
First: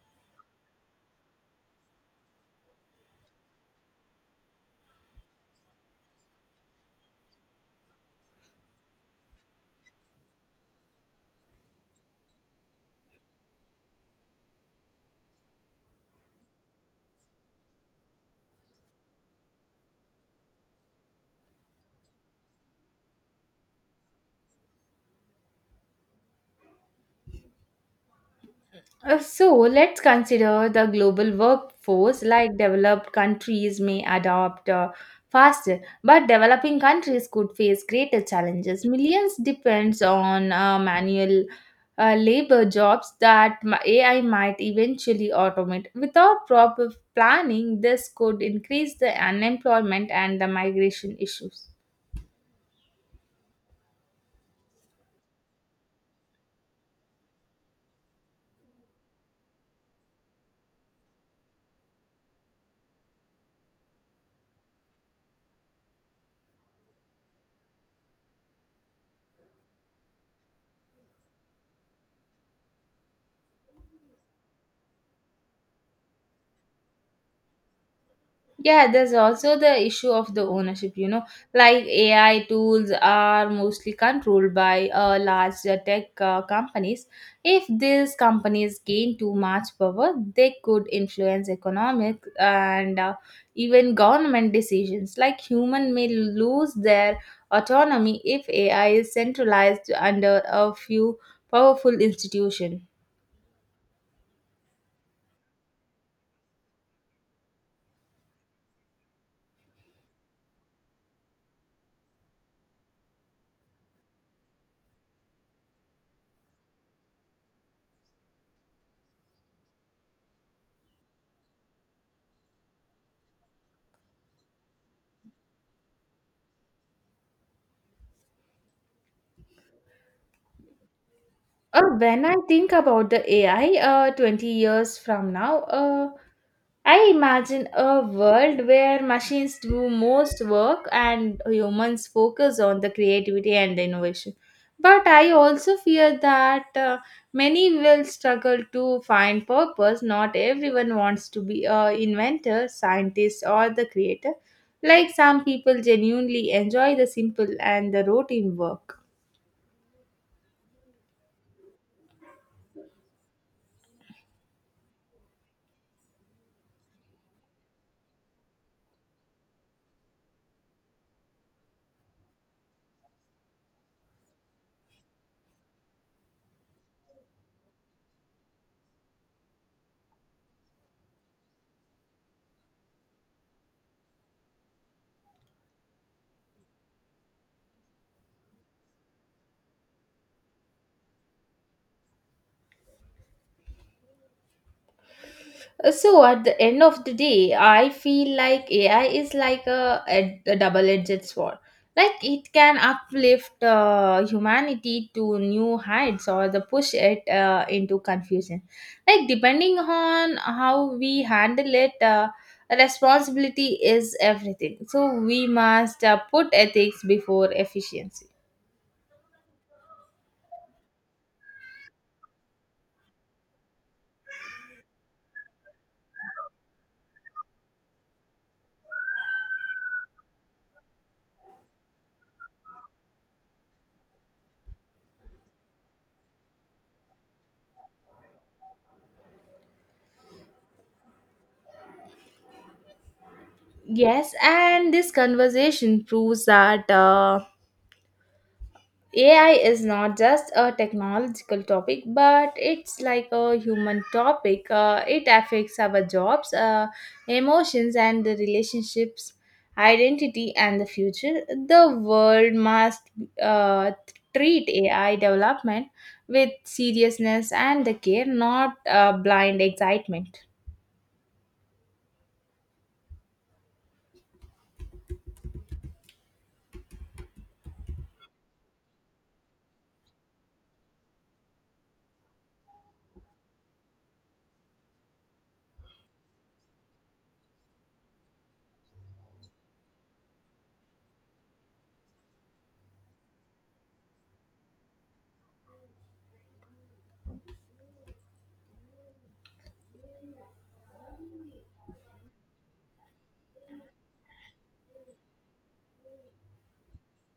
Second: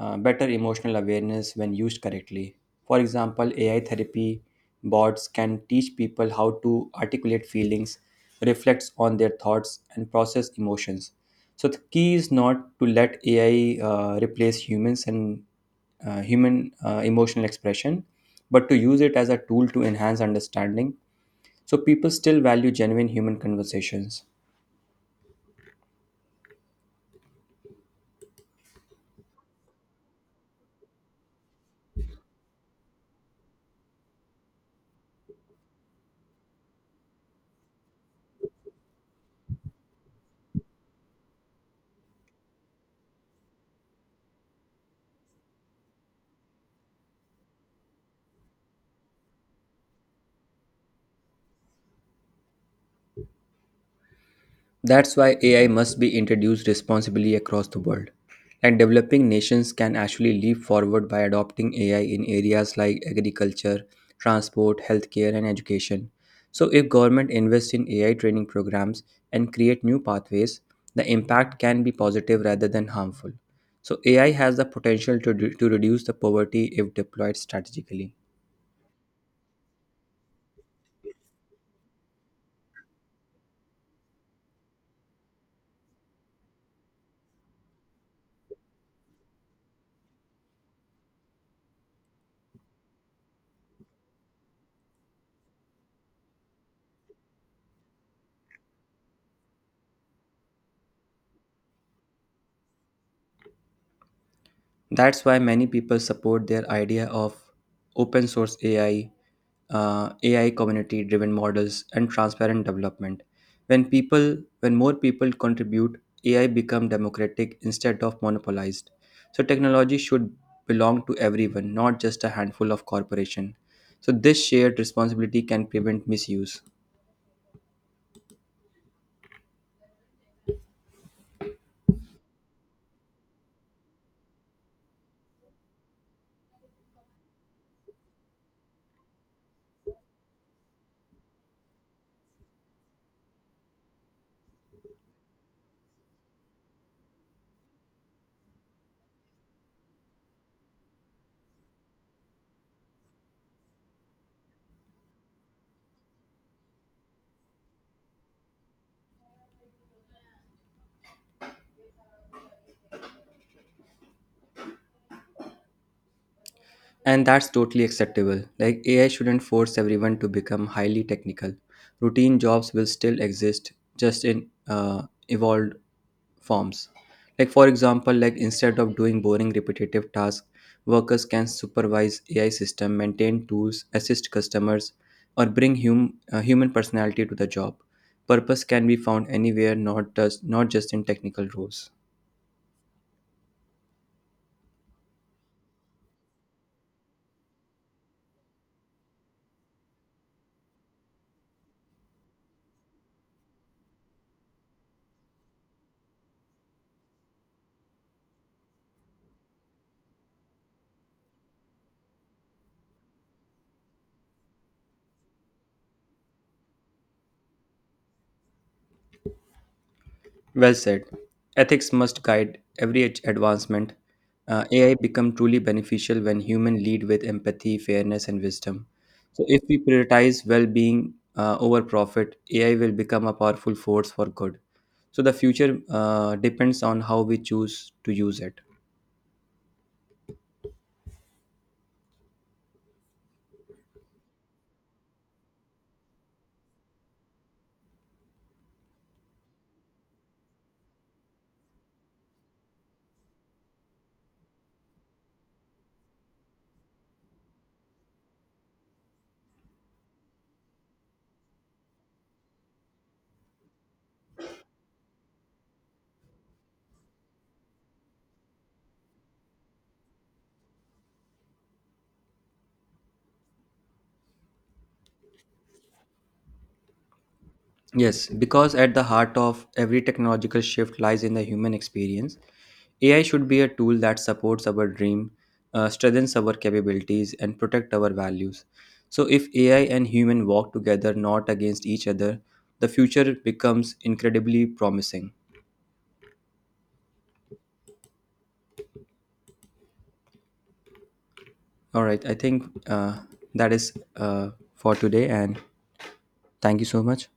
Speaker 2: uh, better emotional awareness when used correctly. For example, A I therapy bots can teach people how to articulate feelings, reflect on their thoughts, and process emotions. So the key is not to let A I uh, replace humans and uh, human uh, emotional expression, but to use it as a tool to enhance understanding so people still value genuine human conversations.
Speaker 1: Uh, So let's consider the global workforce. Like, developed countries may adopt uh, faster, but developing countries could face greater challenges. Millions depends on uh, manual uh, labor jobs that m- A I might eventually automate. Without proper planning, this could increase the unemployment and the migration issues.
Speaker 2: That's why A I must be introduced responsibly across the world. And developing nations can actually leap forward by adopting A I in areas like agriculture, transport, healthcare, and education. So, if government invests in A I training programs and create new pathways, the impact can be positive rather than harmful. So, A I has the potential to, re- to reduce the poverty if deployed strategically.
Speaker 1: Yeah, there's also the issue of the ownership, you know, like A I tools are mostly controlled by uh, large uh, tech uh, companies. If these companies gain too much power, they could influence economic and uh, even government decisions. Like, human may lose their autonomy if A I is centralized under a few powerful institutions.
Speaker 2: That's why many people support their idea of open source A I uh, A I community driven models and transparent development. When people when more people contribute, A I become democratic instead of monopolized. So technology should belong to everyone, not just a handful of corporation. So this shared responsibility can prevent misuse.
Speaker 1: Uh, when I think about the A I uh, twenty years from now, uh, I imagine a world where machines do most work and humans focus on the creativity and innovation. But I also fear that uh, many will struggle to find purpose. Not everyone wants to be a inventor, scientist, or the creator. Like, some people genuinely enjoy the simple and the routine work.
Speaker 2: And that's totally acceptable. Like A I shouldn't force everyone to become highly technical. Routine jobs will still exist, just in uh, evolved forms. Like for example, like instead of doing boring repetitive tasks, workers can supervise A I system, maintain tools, assist customers, or bring hum- uh, human personality to the job. Purpose can be found anywhere, not just not just in technical roles.
Speaker 1: Uh, So at the end of the day, I feel like A I is like a, a, a double-edged sword. Like, it can uplift uh, humanity to new heights or the push it uh, into confusion. Like, depending on how we handle it, uh, responsibility is everything. So we must uh, put ethics before efficiency.
Speaker 2: Well said. Ethics must guide every ad- advancement. Uh, A I become truly beneficial when human lead with empathy, fairness, and wisdom. So, if we prioritize well-being uh, over profit, A I will become a powerful force for good. So, the future uh, depends on how we choose to use it.
Speaker 1: Yes, and this conversation proves that. Uh, A I is not just a technological topic, but it's like a human topic. Uh, it affects our jobs, uh, emotions, and the relationships, identity, and the future. The world must uh, treat A I development with seriousness and the care, not uh, blind excitement.
Speaker 2: Yes, because at the heart of every technological shift lies in the human experience. A I should be a tool that supports our dream, uh, strengthens our capabilities, and protect our values. So, if A I and human walk together, not against each other, the future becomes incredibly promising. All right, I think uh, that is uh, for today, and thank you so much.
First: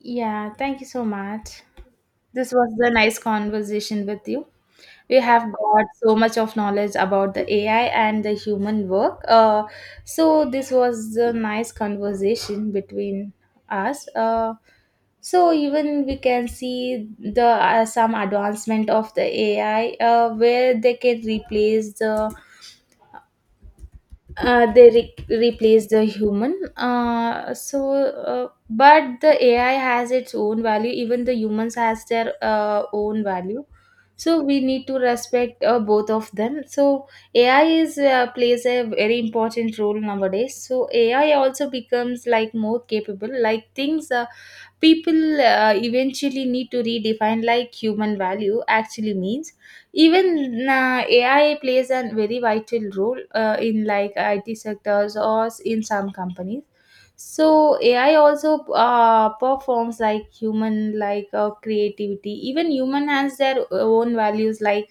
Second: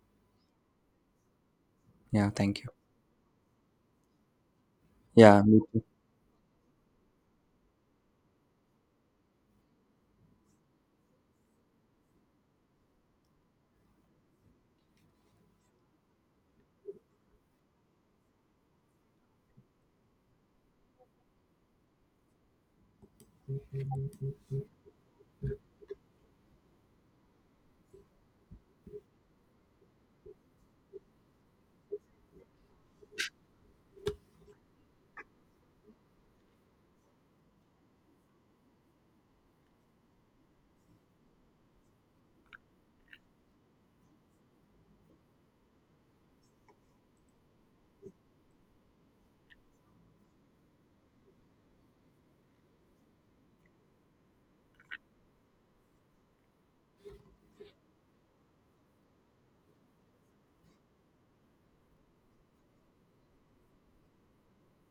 Speaker 1: Yeah, thank you so much.
Speaker 2: Yeah,
Speaker 1: This
Speaker 2: thank you.
Speaker 1: was a nice conversation with you. We
Speaker 2: Yeah,
Speaker 1: have
Speaker 2: me too.
Speaker 1: got so much of knowledge about the A I and the human work. Uh, so this was a nice conversation between us. Uh, so even we can see the uh, some advancement of the A I uh, where they can replace the uh, they re- replace the human, uh, so uh, but the AI has its own value, even the humans has their uh, own value, so we need to respect uh, both of them. So A I is uh, plays a very important role nowadays. So A I also becomes like more capable, like things, uh, people uh, eventually need to redefine like human value actually means. Even uh, A I plays a very vital role uh, in like I T sectors or s- in some companies. So AI also uh, performs like human like uh, creativity. Even human has their own values like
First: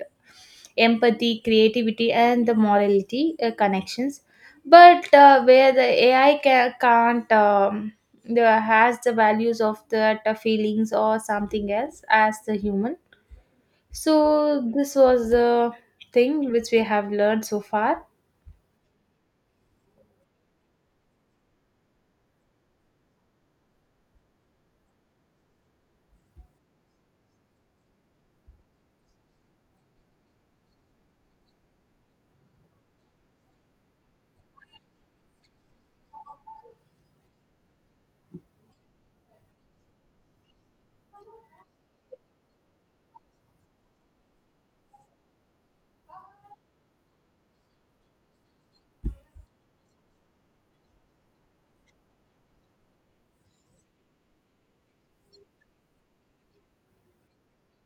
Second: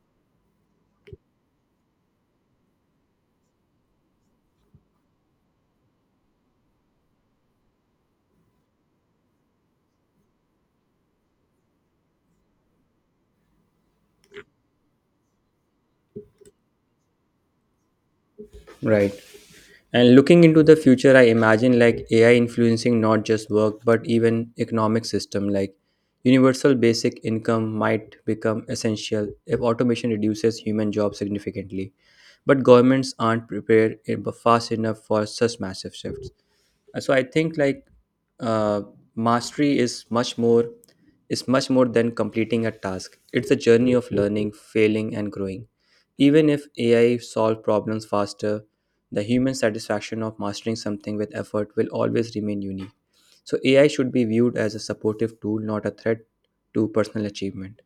Speaker 1: empathy, creativity, and the morality uh, connections. But uh, where the A I ca- can't, um, the, has the values of the the feelings or something else as the human. So this was the thing which we have learned so far.
Speaker 2: Right. And looking into the future, I imagine like A I influencing not just work but even economic system like universal basic income might become essential if automation reduces human jobs significantly. But governments aren't prepared eh, fast enough for such massive shifts. Uh, so I think like uh, mastery is much more is much more than completing a task. It's a journey of learning, failing, and growing. Even if ai solve problems faster, the human satisfaction of mastering something with effort will always remain unique. So ai should be viewed as a supportive tool, not a threat to personal achievement.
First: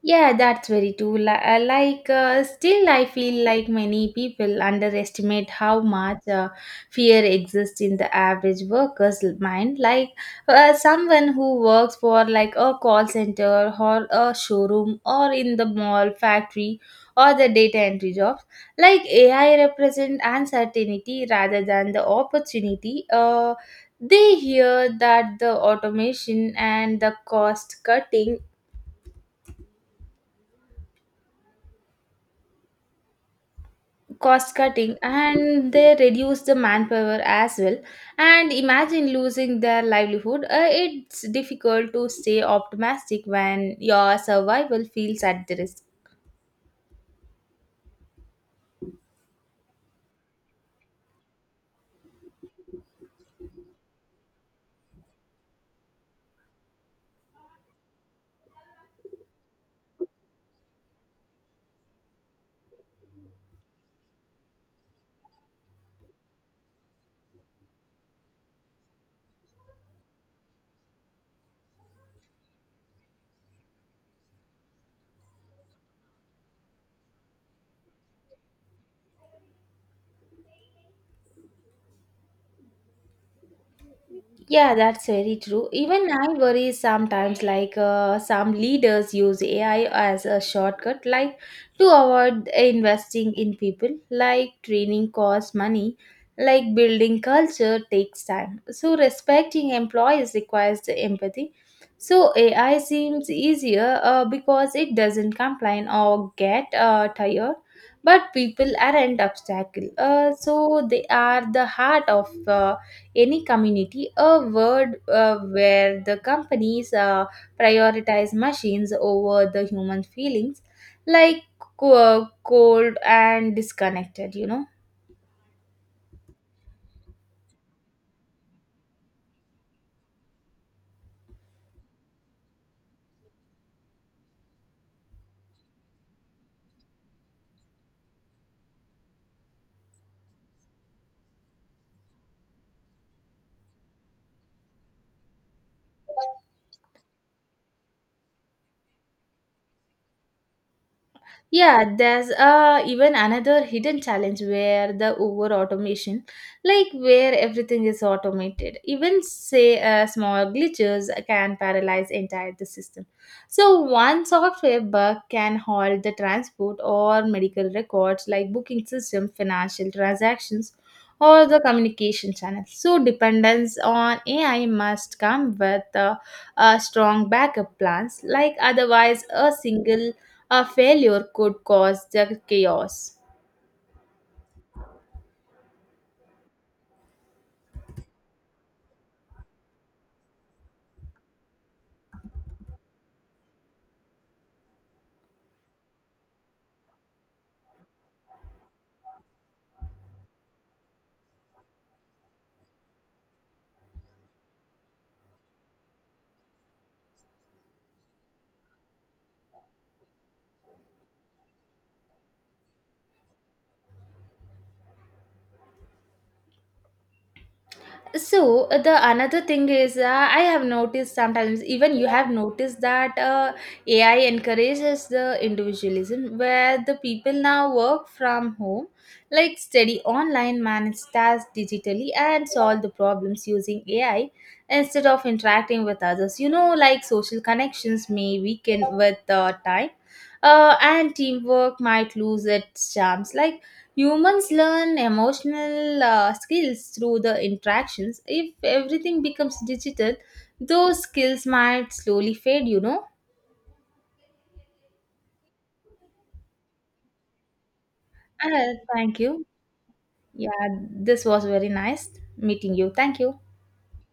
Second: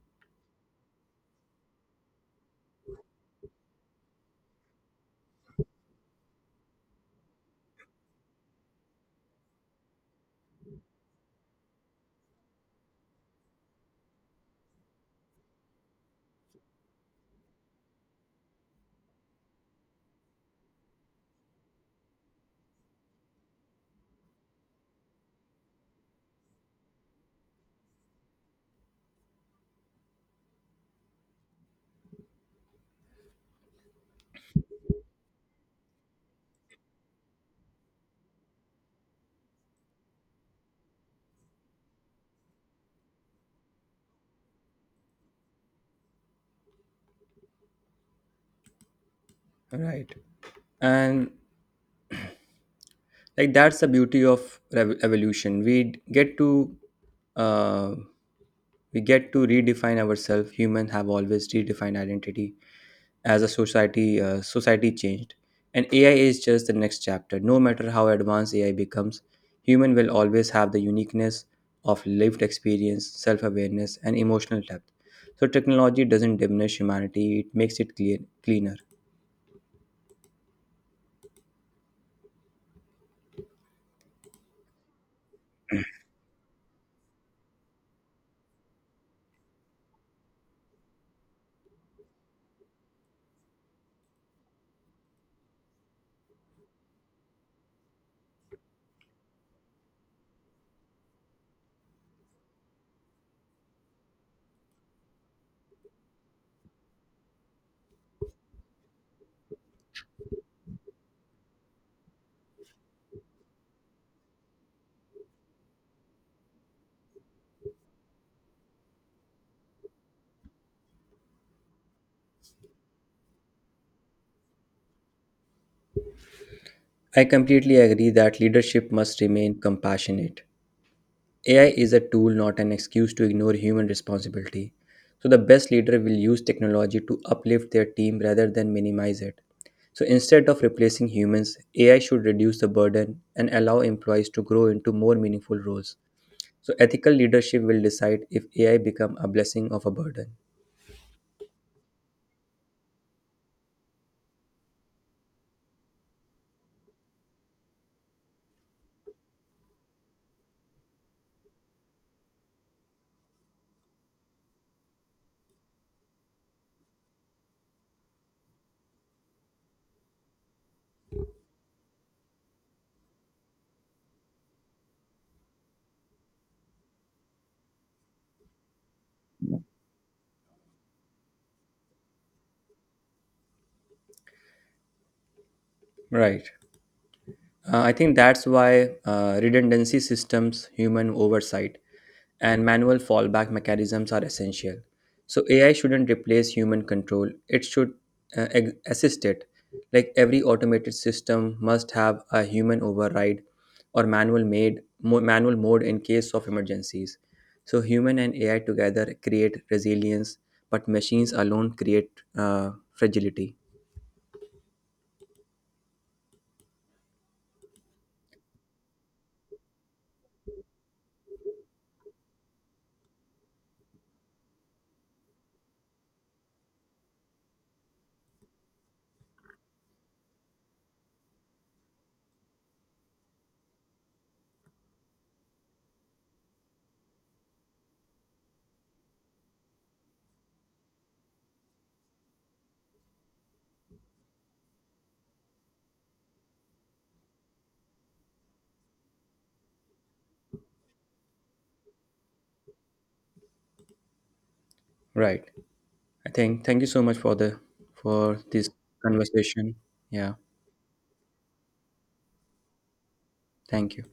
Speaker 1: Yeah, that's very true. Li- uh, Like, uh, still, I feel like many people underestimate how much uh, fear exists in the average worker's mind. Like, uh, someone who works for like a call center or a showroom or in the mall, factory, or the data entry jobs, like A I represent uncertainty rather than the opportunity. Uh, they hear that the automation and the cost cutting cost cutting and they reduce the manpower as well, and imagine losing their livelihood. Uh, it's difficult to stay optimistic when your survival feels at the risk.
Speaker 2: Right. And like that's the beauty of rev- evolution. we d- get to uh, We get to redefine ourselves. Humans have always redefined identity as a society uh, society changed, and ai is just the next chapter. No matter how advanced ai becomes, human will always have the uniqueness of lived experience, self-awareness, and emotional depth. So technology doesn't diminish humanity, it makes it clear, cleaner.
Speaker 1: Yeah, that's very true. Even I worry sometimes, like uh, some leaders use A I as a shortcut, like to avoid investing in people, like training costs money, like building culture takes time. So, respecting employees requires the empathy. So, A I seems easier uh, because it doesn't complain or get uh, tired, but people aren't obstacle. Uh, so, they are the heart of. Uh, any community a world uh, where the companies uh, prioritize machines over the human feelings, like co- uh, cold and disconnected, you know.
Speaker 2: I completely agree that leadership must remain compassionate. A I is a tool, not an excuse to ignore human responsibility. So, the best leader will use technology to uplift their team rather than minimize it. So, instead of replacing humans, A I should reduce the burden and allow employees to grow into more meaningful roles. So, ethical leadership will decide if A I become a blessing of a burden.
Speaker 1: Yeah, there's uh, even another hidden challenge where the over automation, like where everything is automated, even say uh, small glitches can paralyze entire the system. So one software bug can halt the transport or medical records, like booking system, financial transactions, or the communication channels. So dependence on A I must come with uh, uh, strong backup plans, like otherwise a single a failure could cause the chaos.
Speaker 2: Right. Uh, I think that's why uh, redundancy systems, human oversight, and manual fallback mechanisms are essential. So A I shouldn't replace human control; it should uh, ex- assist it. Like every automated system must have a human override or manual made mo- manual mode in case of emergencies. So human and A I together create resilience, but machines alone create uh, fragility.
Speaker 1: So the another thing is, uh, I have noticed sometimes, even you have noticed that uh, AI encourages the individualism where the people now work from home, like study online, manage tasks digitally and solve the problems using A I instead of interacting with others, you know. Like, social connections may weaken with uh, time, uh, and teamwork might lose its charms. Like, humans learn emotional uh, skills through the interactions. If everything becomes digital, those skills might slowly fade, you know.
Speaker 2: Right. I think thank you so much for the for this
Speaker 1: Uh, thank you.
Speaker 2: conversation. Yeah,
Speaker 1: Yeah, this was very nice meeting you. Thank you.
Speaker 2: thank you.